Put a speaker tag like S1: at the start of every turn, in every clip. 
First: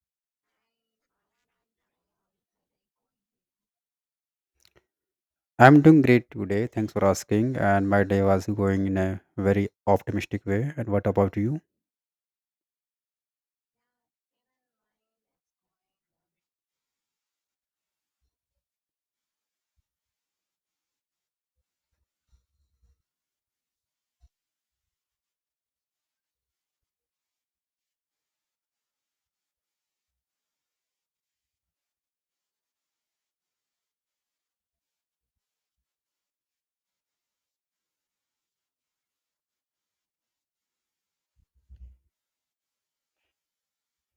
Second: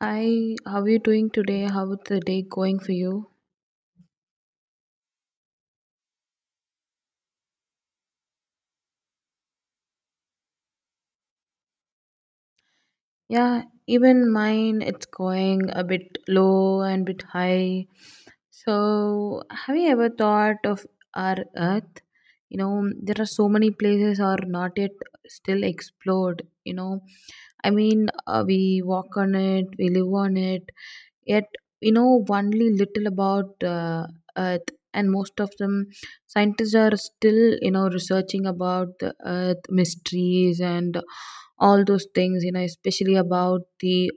S1: Hi, how are you doing today? How is the day going for you?
S2: I'm doing great today. Thanks for asking. And my day was going in a very optimistic way. And what about you?
S1: Yeah, even mine, it's going a bit low and bit high. So, have you ever thought of our Earth? You know, there are so many places are not yet still explored. We walk on it, we live on it, yet we know only little about earth, and most of them scientists are still researching about the earth mysteries and all those things, especially about the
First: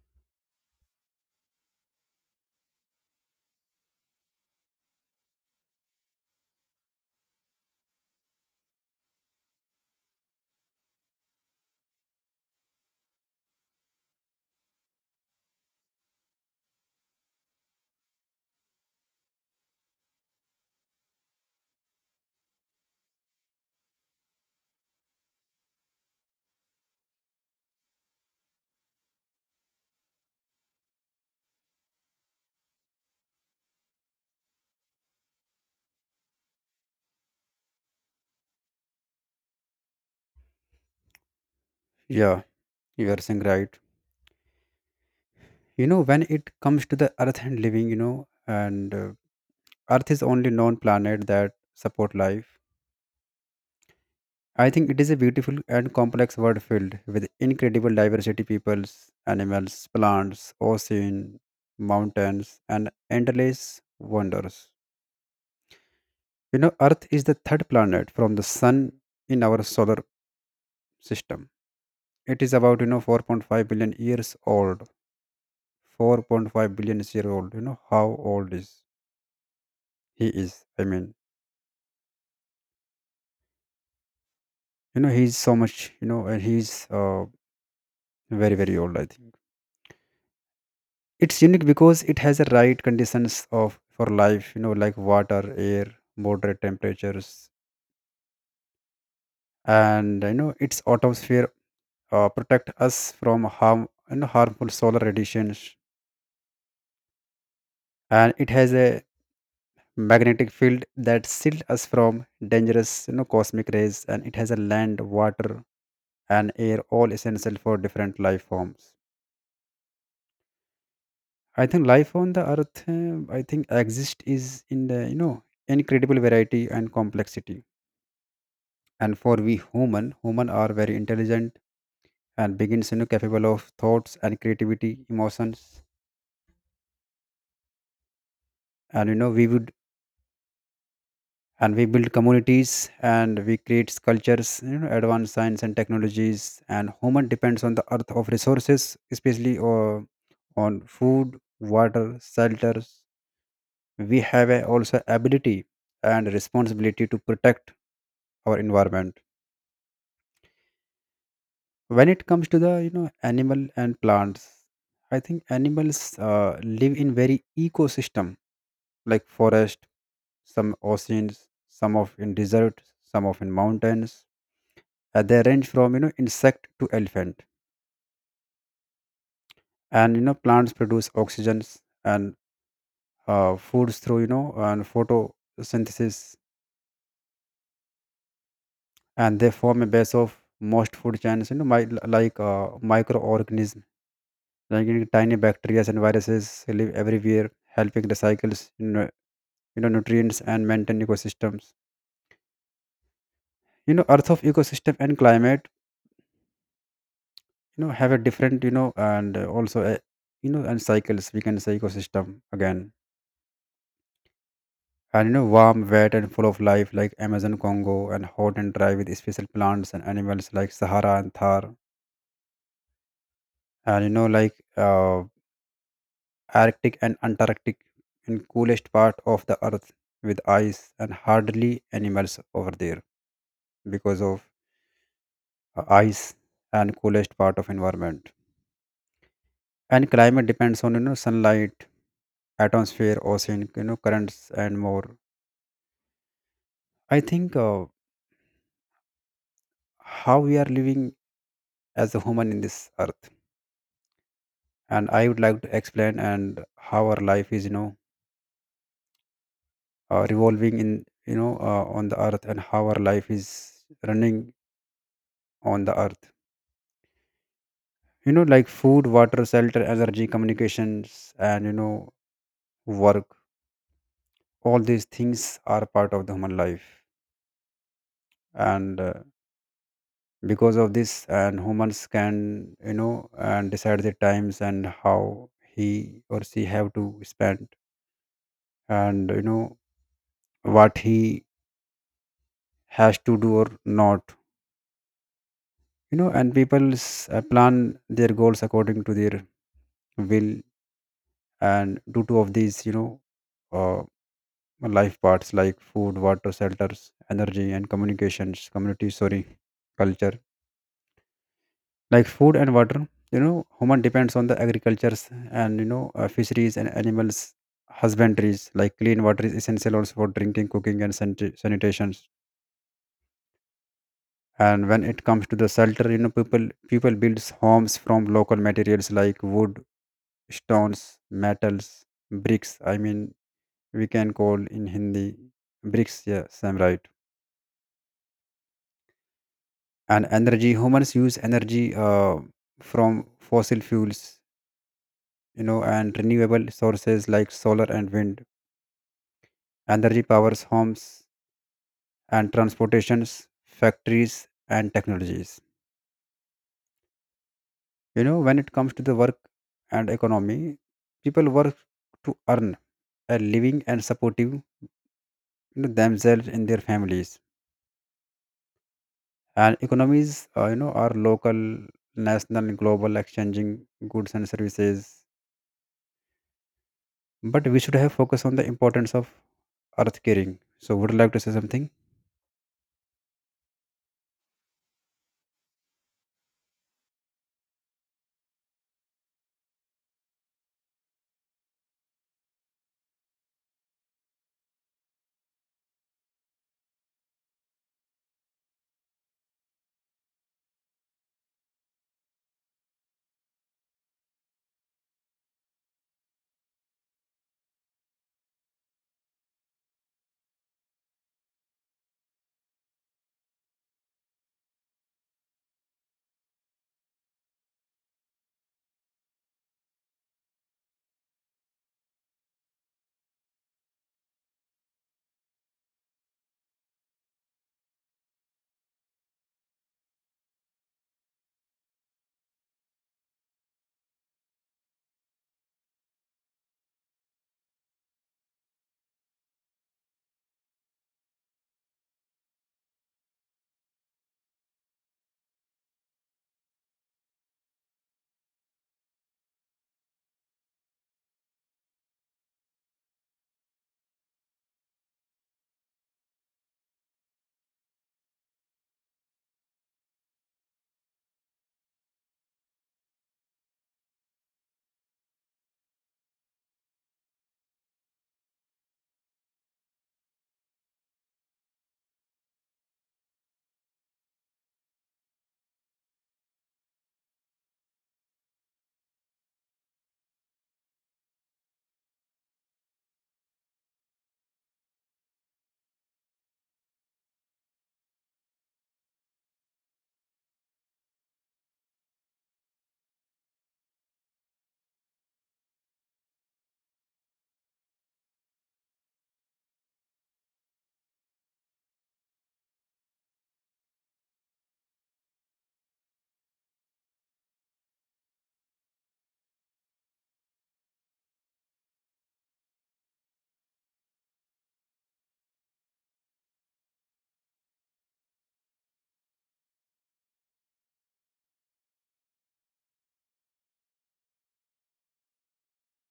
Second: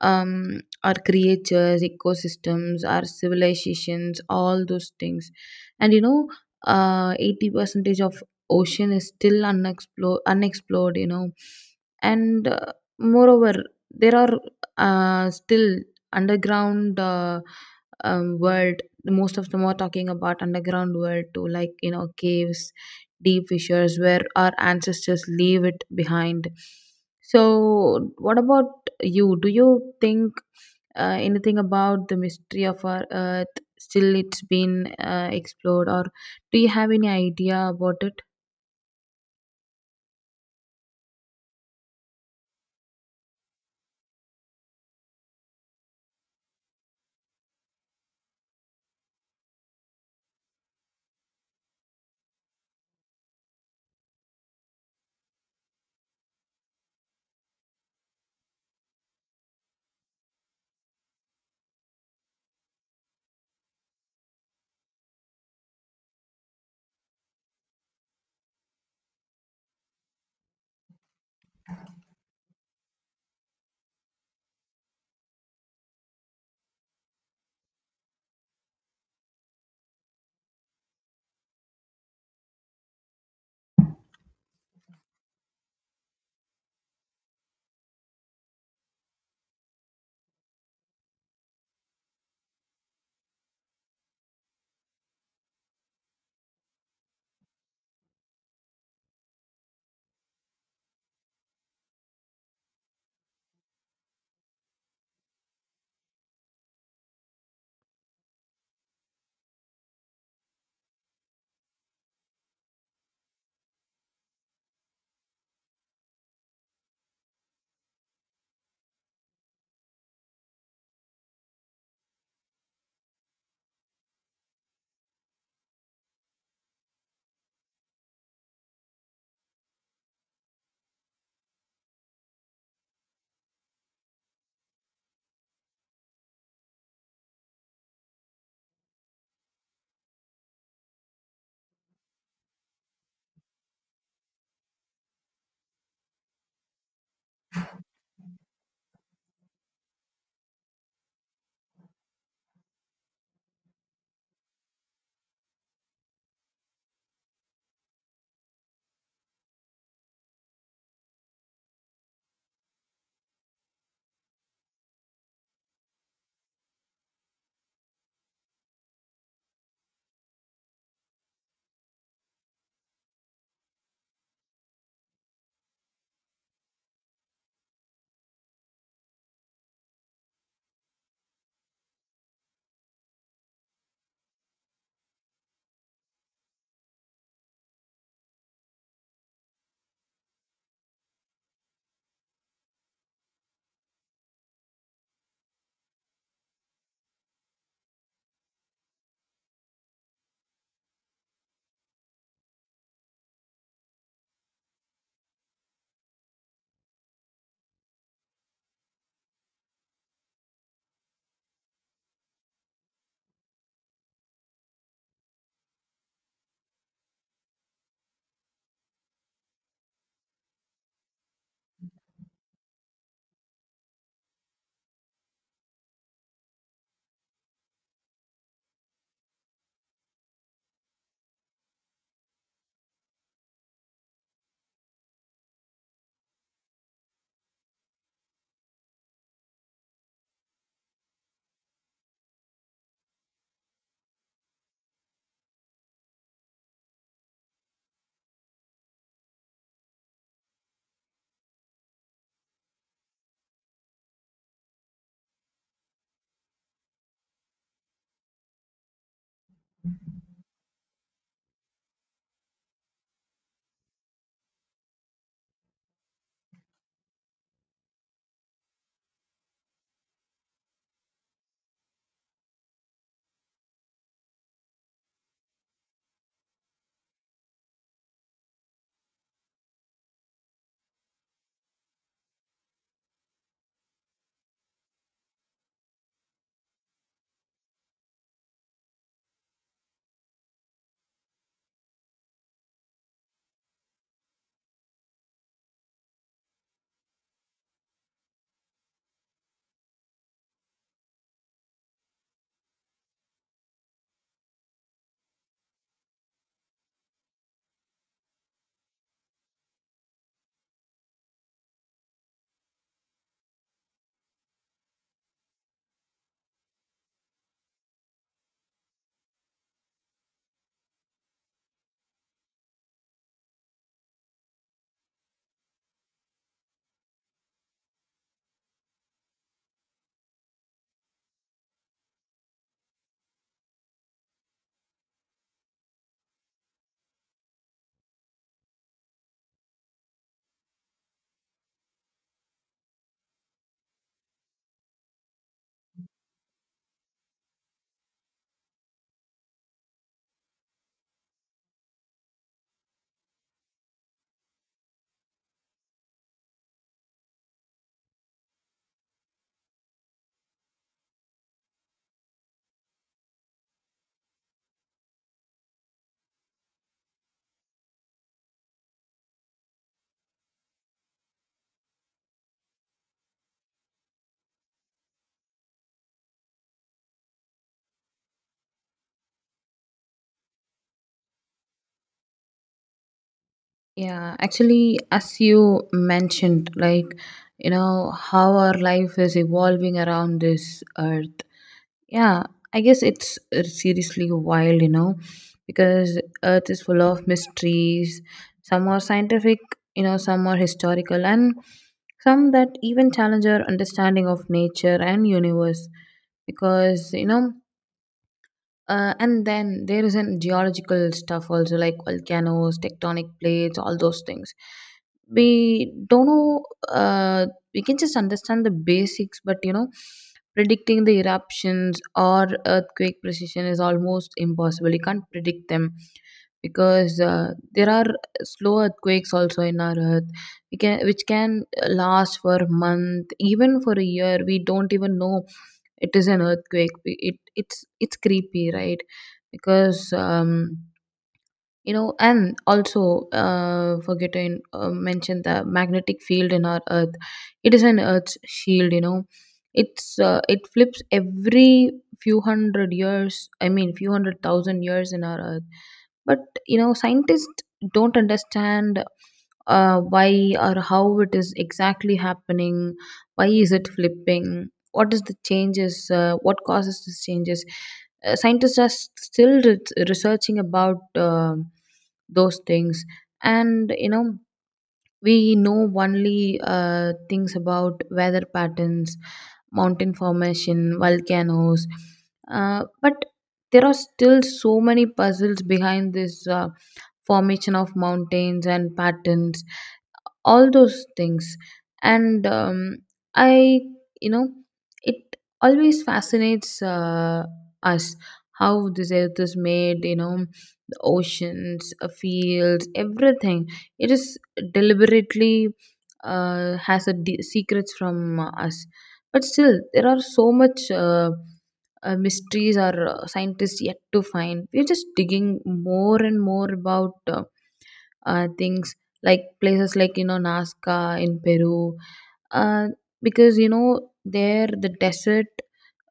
S1: our creatures, ecosystems, our civilizations, all those things. And you know, 80 percentage of ocean is still unexplored, you know. And moreover, there are still underground world. Most of them are talking about underground world too, like, you know, caves, deep fissures where our ancestors leave it behind. So, what about you, do you think anything about the mystery of our earth, still it's been explored, or do you have any idea about it?
S2: Yeah, you are saying right. When it comes to the Earth and living, and Earth is only known planet that support life. I think it is a beautiful and complex world filled with incredible diversity, peoples, animals, plants, ocean, mountains, and endless wonders. Earth is the third planet from the sun in our solar system. It is about 4.5 billion years old. 4.5 billion years old. How old is he is, I mean, he's so much, and he's very very old, I think. It's unique because it has the right conditions of for life, like water, air, moderate temperatures, and its atmosphere protect us from harm, harmful solar radiations, and it has a magnetic field that shield us from dangerous, cosmic rays, and it has a land, water, and air, all essential for different life forms. I think life on the earth, I think exist is in the, incredible variety and complexity. And for we human are very intelligent and begins capable of thoughts and creativity emotions. And we would and we build communities, and we create cultures, advanced science and technologies, and human depends on the earth of resources, especially on food, water, shelters. We have also ability and responsibility to protect our environment. When it comes to the, animal and plants, I think animals, live in very ecosystem, like forest, some oceans, some of in desert, some of in mountains. They range from, insect to elephant, and plants produce oxygens, and foods through, you know and photosynthesis, and they form a base of most food chains. Like microorganisms, like tiny bacteria and viruses live everywhere, helping recycles, nutrients, and maintain ecosystems. Earth of ecosystem and climate, have a different, you know and also you know and cycles, we can say ecosystem again, and warm wet and full of life, like Amazon, Congo, and hot and dry with special plants and animals, like Sahara and Thar, and like Arctic and Antarctic, and coolest part of the earth with ice and hardly animals over there, because of ice and coolest part of environment, and climate depends on, sunlight, atmosphere, ocean, currents and more. I think, how we are living as a human in this earth, and I would like to explain and how our life is, revolving in, on the earth, and how our life is running on the earth, like food, water, shelter, energy, communications, and work. All these things are part of the human life, and because of this, and humans can, and decide the times, and how he or she have to spend, and what he has to do or not, and people plan their goals according to their will. And due to of these, uh, life parts, like food, water, shelters, energy, and communications, community, sorry, culture, like food and water, human depends on the agricultures, and fisheries and animals husbandries, like clean water is essential also for drinking, cooking, and sanitations. And when it comes to the shelter, people builds homes from local materials, like wood, stones, metals, bricks. I mean, we can call in Hindi bricks. Yeah, same right. And energy, humans use energy, from fossil fuels, and renewable sources like solar and wind. Energy powers homes and transportations, factories and technologies. When it comes to the work and economy, people work to earn a living and supportive, themselves and their families, and economies, are local, national, global, exchanging goods and services. But we should have focus on the importance of earth caring. So would you like to say something?
S1: Yeah, actually, as you mentioned, like, you know, how our life is evolving around this earth. Yeah, I guess it's seriously wild, you know, because Earth is full of mysteries. Some are scientific, you know, some are historical, and some that even challenge our understanding of nature and universe. Because, you know, and then there is an geological stuff also, like volcanoes, tectonic plates, all those things. We don't know. We can just understand the basics, but you know, predicting the eruptions or earthquake precision is almost impossible. You can't predict them because there are slow earthquakes also in our earth, we can, which can last for a month, even for a year. We don't even know it is an earthquake. It's creepy, right? Because you know, and also forget to mention the magnetic field in our earth. It is an earth's shield, you know. It flips every few hundred years, I mean few hundred thousand years in our earth. But you know, scientists don't understand why or how it is exactly happening, why is it flipping, what is the changes, what causes these changes. Scientists are still researching about those things. And you know, we know only things about weather patterns, mountain formation, volcanoes, but there are still so many puzzles behind this, formation of mountains and patterns, all those things. And um, i you know it always fascinates us how this earth is made, you know, the oceans, fields, everything. It is deliberately has secrets from us. But still there are so much mysteries our scientists yet to find. We're just digging more and more about things, like places like, you know, Nazca in Peru, uh, because you know there the desert,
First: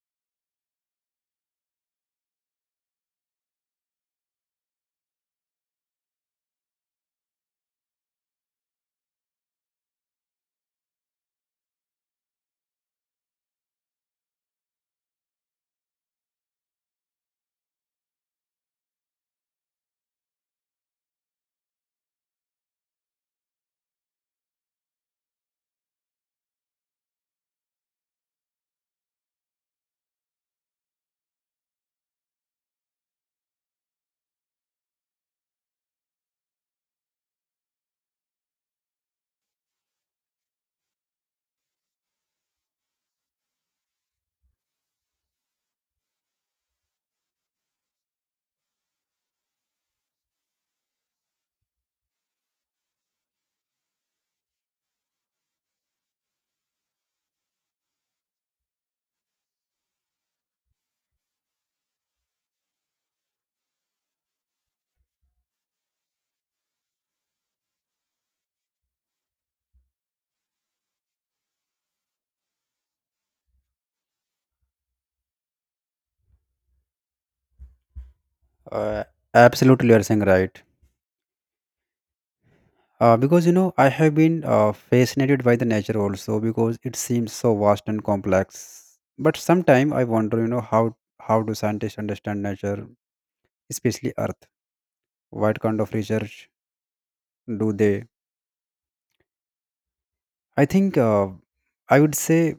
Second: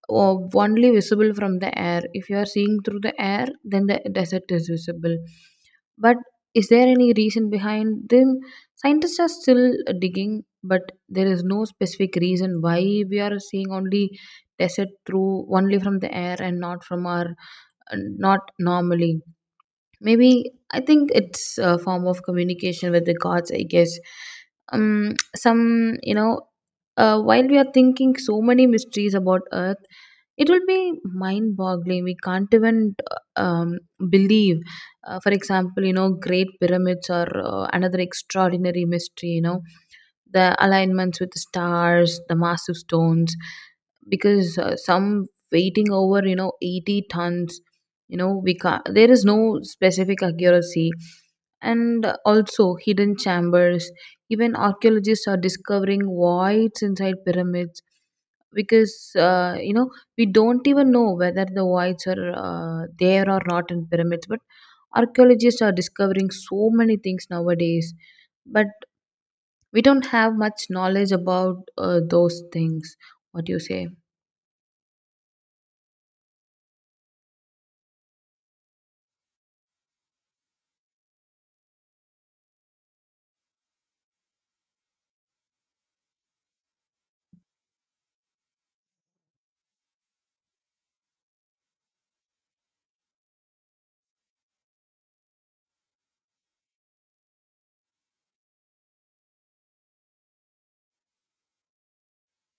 S1: only visible from the air. If you are seeing through the air, then the desert is visible. But is there any reason behind them? Scientists are still digging, but there is no specific reason why we are seeing only desert through only from the air and not from our uh, not normally. Maybe I think it's a form of communication with the gods, I guess. Some you know While we are thinking so many mysteries about earth, it will be mind boggling, we can't even um, believe. For example, you know, great pyramids are another extraordinary mystery, you know, the alignments with the stars, the massive stones, because some weighting over you know 80 tons. You know, we can't, there is no specific accuracy, and also hidden chambers. Even archaeologists are discovering voids inside pyramids, because you know, we don't even know whether the voids are there or not in pyramids, but archaeologists are discovering so many things nowadays. But we don't have much knowledge about those things. What do you say?
S2: Uh, absolutely, you are saying right. Because I have been, fascinated by the nature also, because it seems so vast and complex, but sometimes I wonder, how do scientists understand nature, especially earth? What kind of research do they? I think, I would say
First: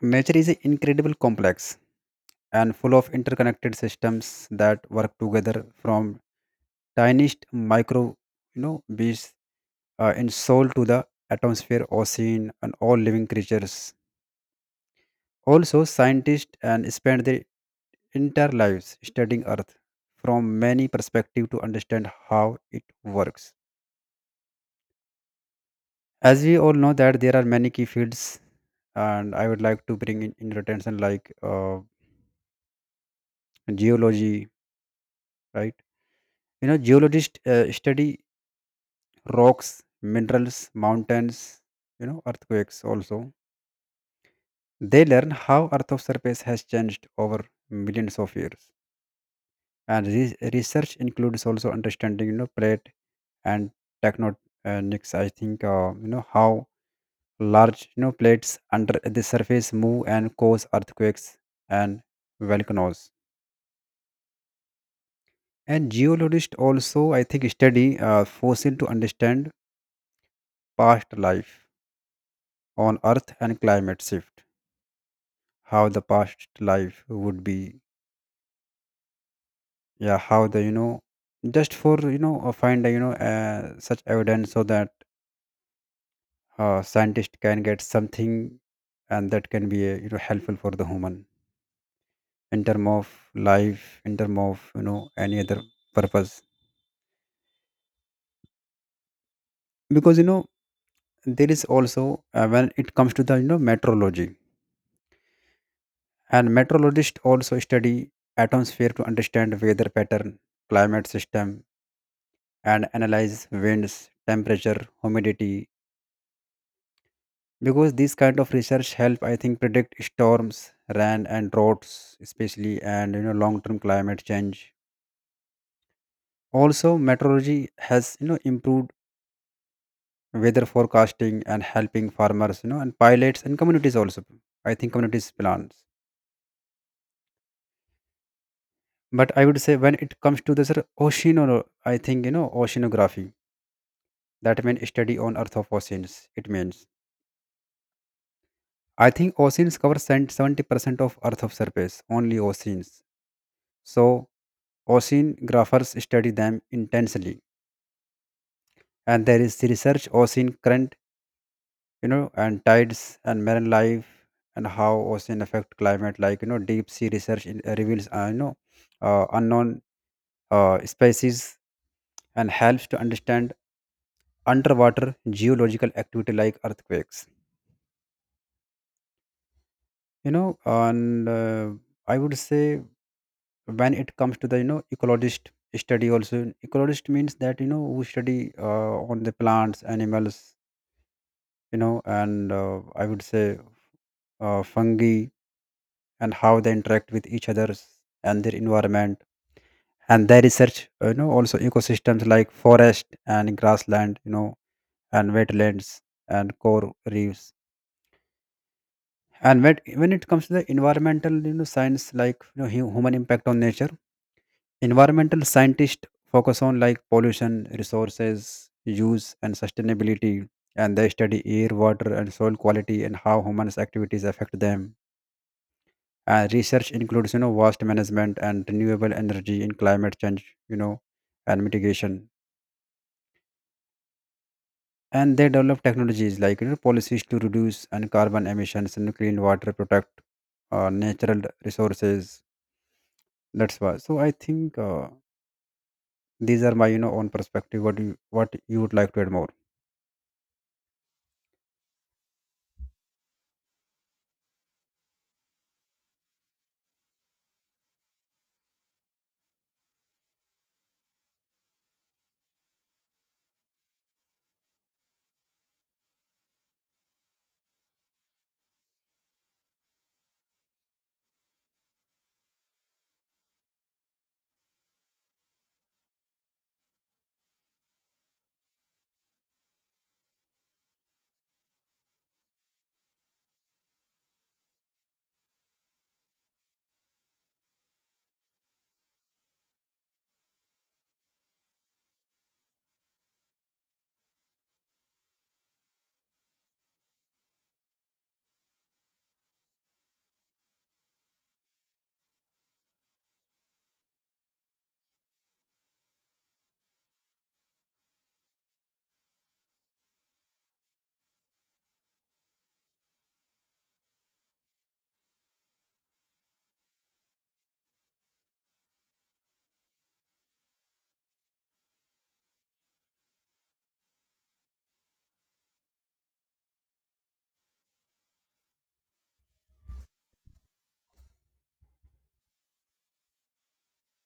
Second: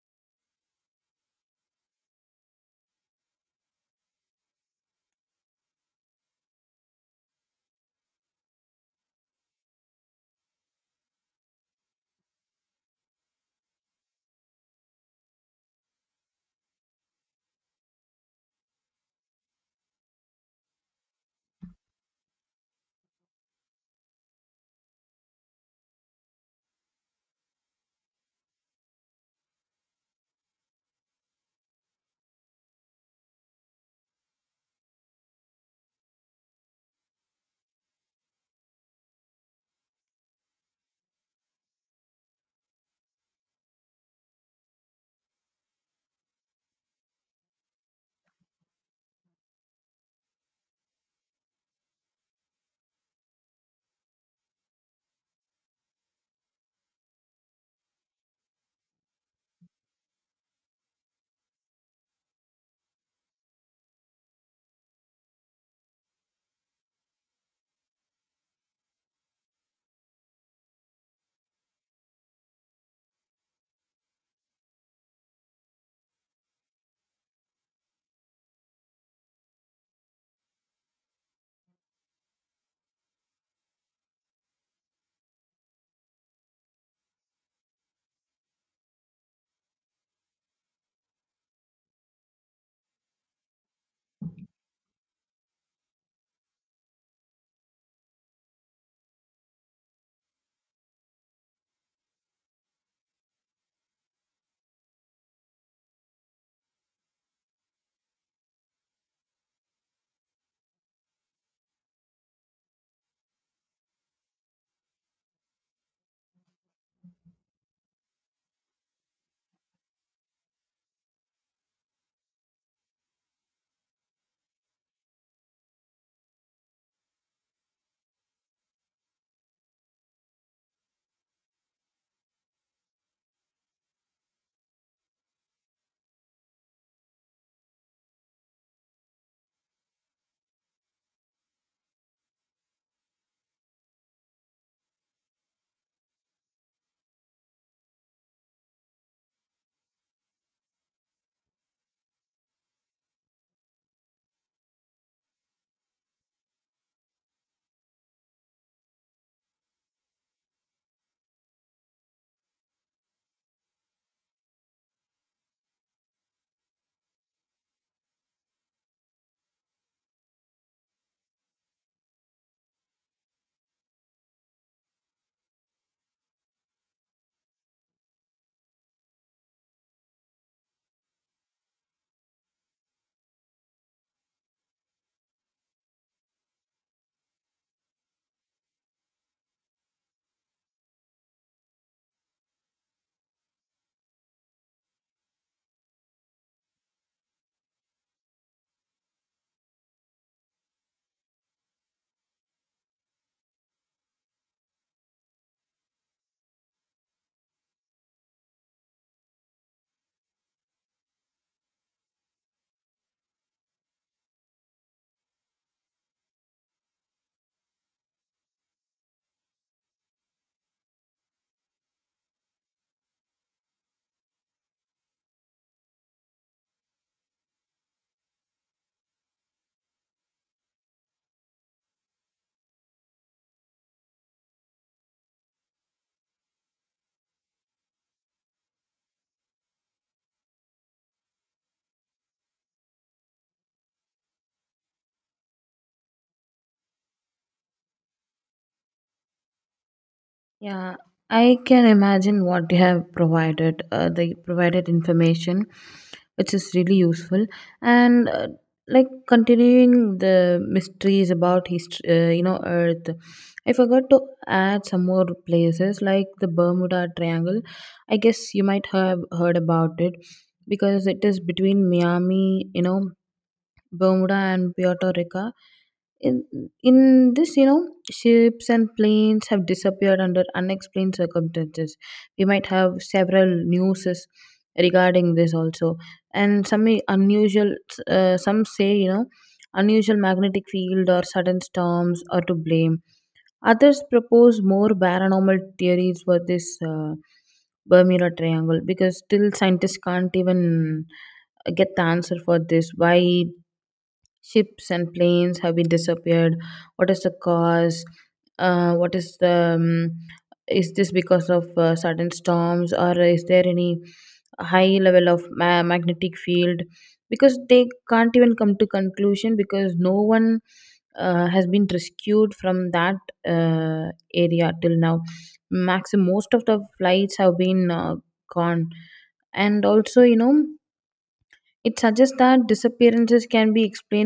S2: nature is incredibly complex and full of interconnected systems that work together, from tiniest micro, beads, in soul, to the atmosphere, ocean, and all living creatures. Also scientists and spend their entire lives studying earth from many perspectives to understand how it works. As we all know that there are many key fields, and I would like to bring in your attention like, geology, right? Geologists, study rocks, minerals, mountains, earthquakes also. They learn how Earth's surface has changed over millions of years, and research includes also understanding, plate and tectonics. I think, how large, plates under the surface move and cause earthquakes and volcanoes. And geologists also, I think, study fossil to understand past life on earth and climate shift. How the past life would be? Yeah, how the, just for, find, such evidence, so that, scientist can get something, and that can be, helpful for the human, in term of life, in term of, any other purpose. Because, there is also, when it comes to the, meteorology, and meteorologists also study atmosphere to understand weather pattern, climate system, and analyze winds, temperature, humidity. Because this kind of research help, I think, predict storms, rain and droughts especially, and long term climate change. Also meteorology has improved weather forecasting, and helping farmers, and pilots and communities also, I think, communities plans. But I would say when it comes to the, I think, oceanography, that means study on earth of oceans. It means, I think, oceans cover 70% of Earth's surface, only oceans. So, oceanographers study them intensely. And there is research ocean current, and tides and marine life, and how ocean affect climate. Like, deep sea research reveals, unknown, species, and helps to understand underwater geological activity like earthquakes. You know, and I would say when it comes to the, ecologist study. Also ecologist means that, who study, on the plants, animals, you know and I would say, fungi, and how they interact with each others and their environment. And they research, also ecosystems like forest and grassland, and wetlands and coral reefs. And when it comes to the environmental, science, like human impact on nature. Environmental scientists focus on like pollution, resources, use, and sustainability, and they study air, water, and soil quality, and how humans' activities affect them. And research includes, waste management and renewable energy in climate change, and mitigation. And they develop technologies, like policies to reduce and carbon emissions and clean water, protect, natural resources. That's why. So I think, these are my, own perspective. What do what you would like to add more?
S1: Yeah, I can imagine what they have provided. They provided information which is really useful, and like continuing the mysteries about history, you know, Earth. I forgot to add some more places like the Bermuda Triangle. I guess you might have heard about it, because it is between Miami, you know, Bermuda and Puerto Rico. In, in this, you know, ships and planes have disappeared under unexplained circumstances. We might have several newses regarding this also, and some unusual. Some say, you know, unusual magnetic field or sudden storms are to blame. Others propose more paranormal theories for this Bermuda Triangle, because still scientists can't even get the answer for this. Why ships and planes have been disappeared. What is the cause? What is the Is this because of sudden storms, or is there any high level of magnetic field? Because they can't even come to conclusion, because no one has been rescued from that area till now. Max, most of the flights have been gone, and also you know, it suggests that disappearances can be explained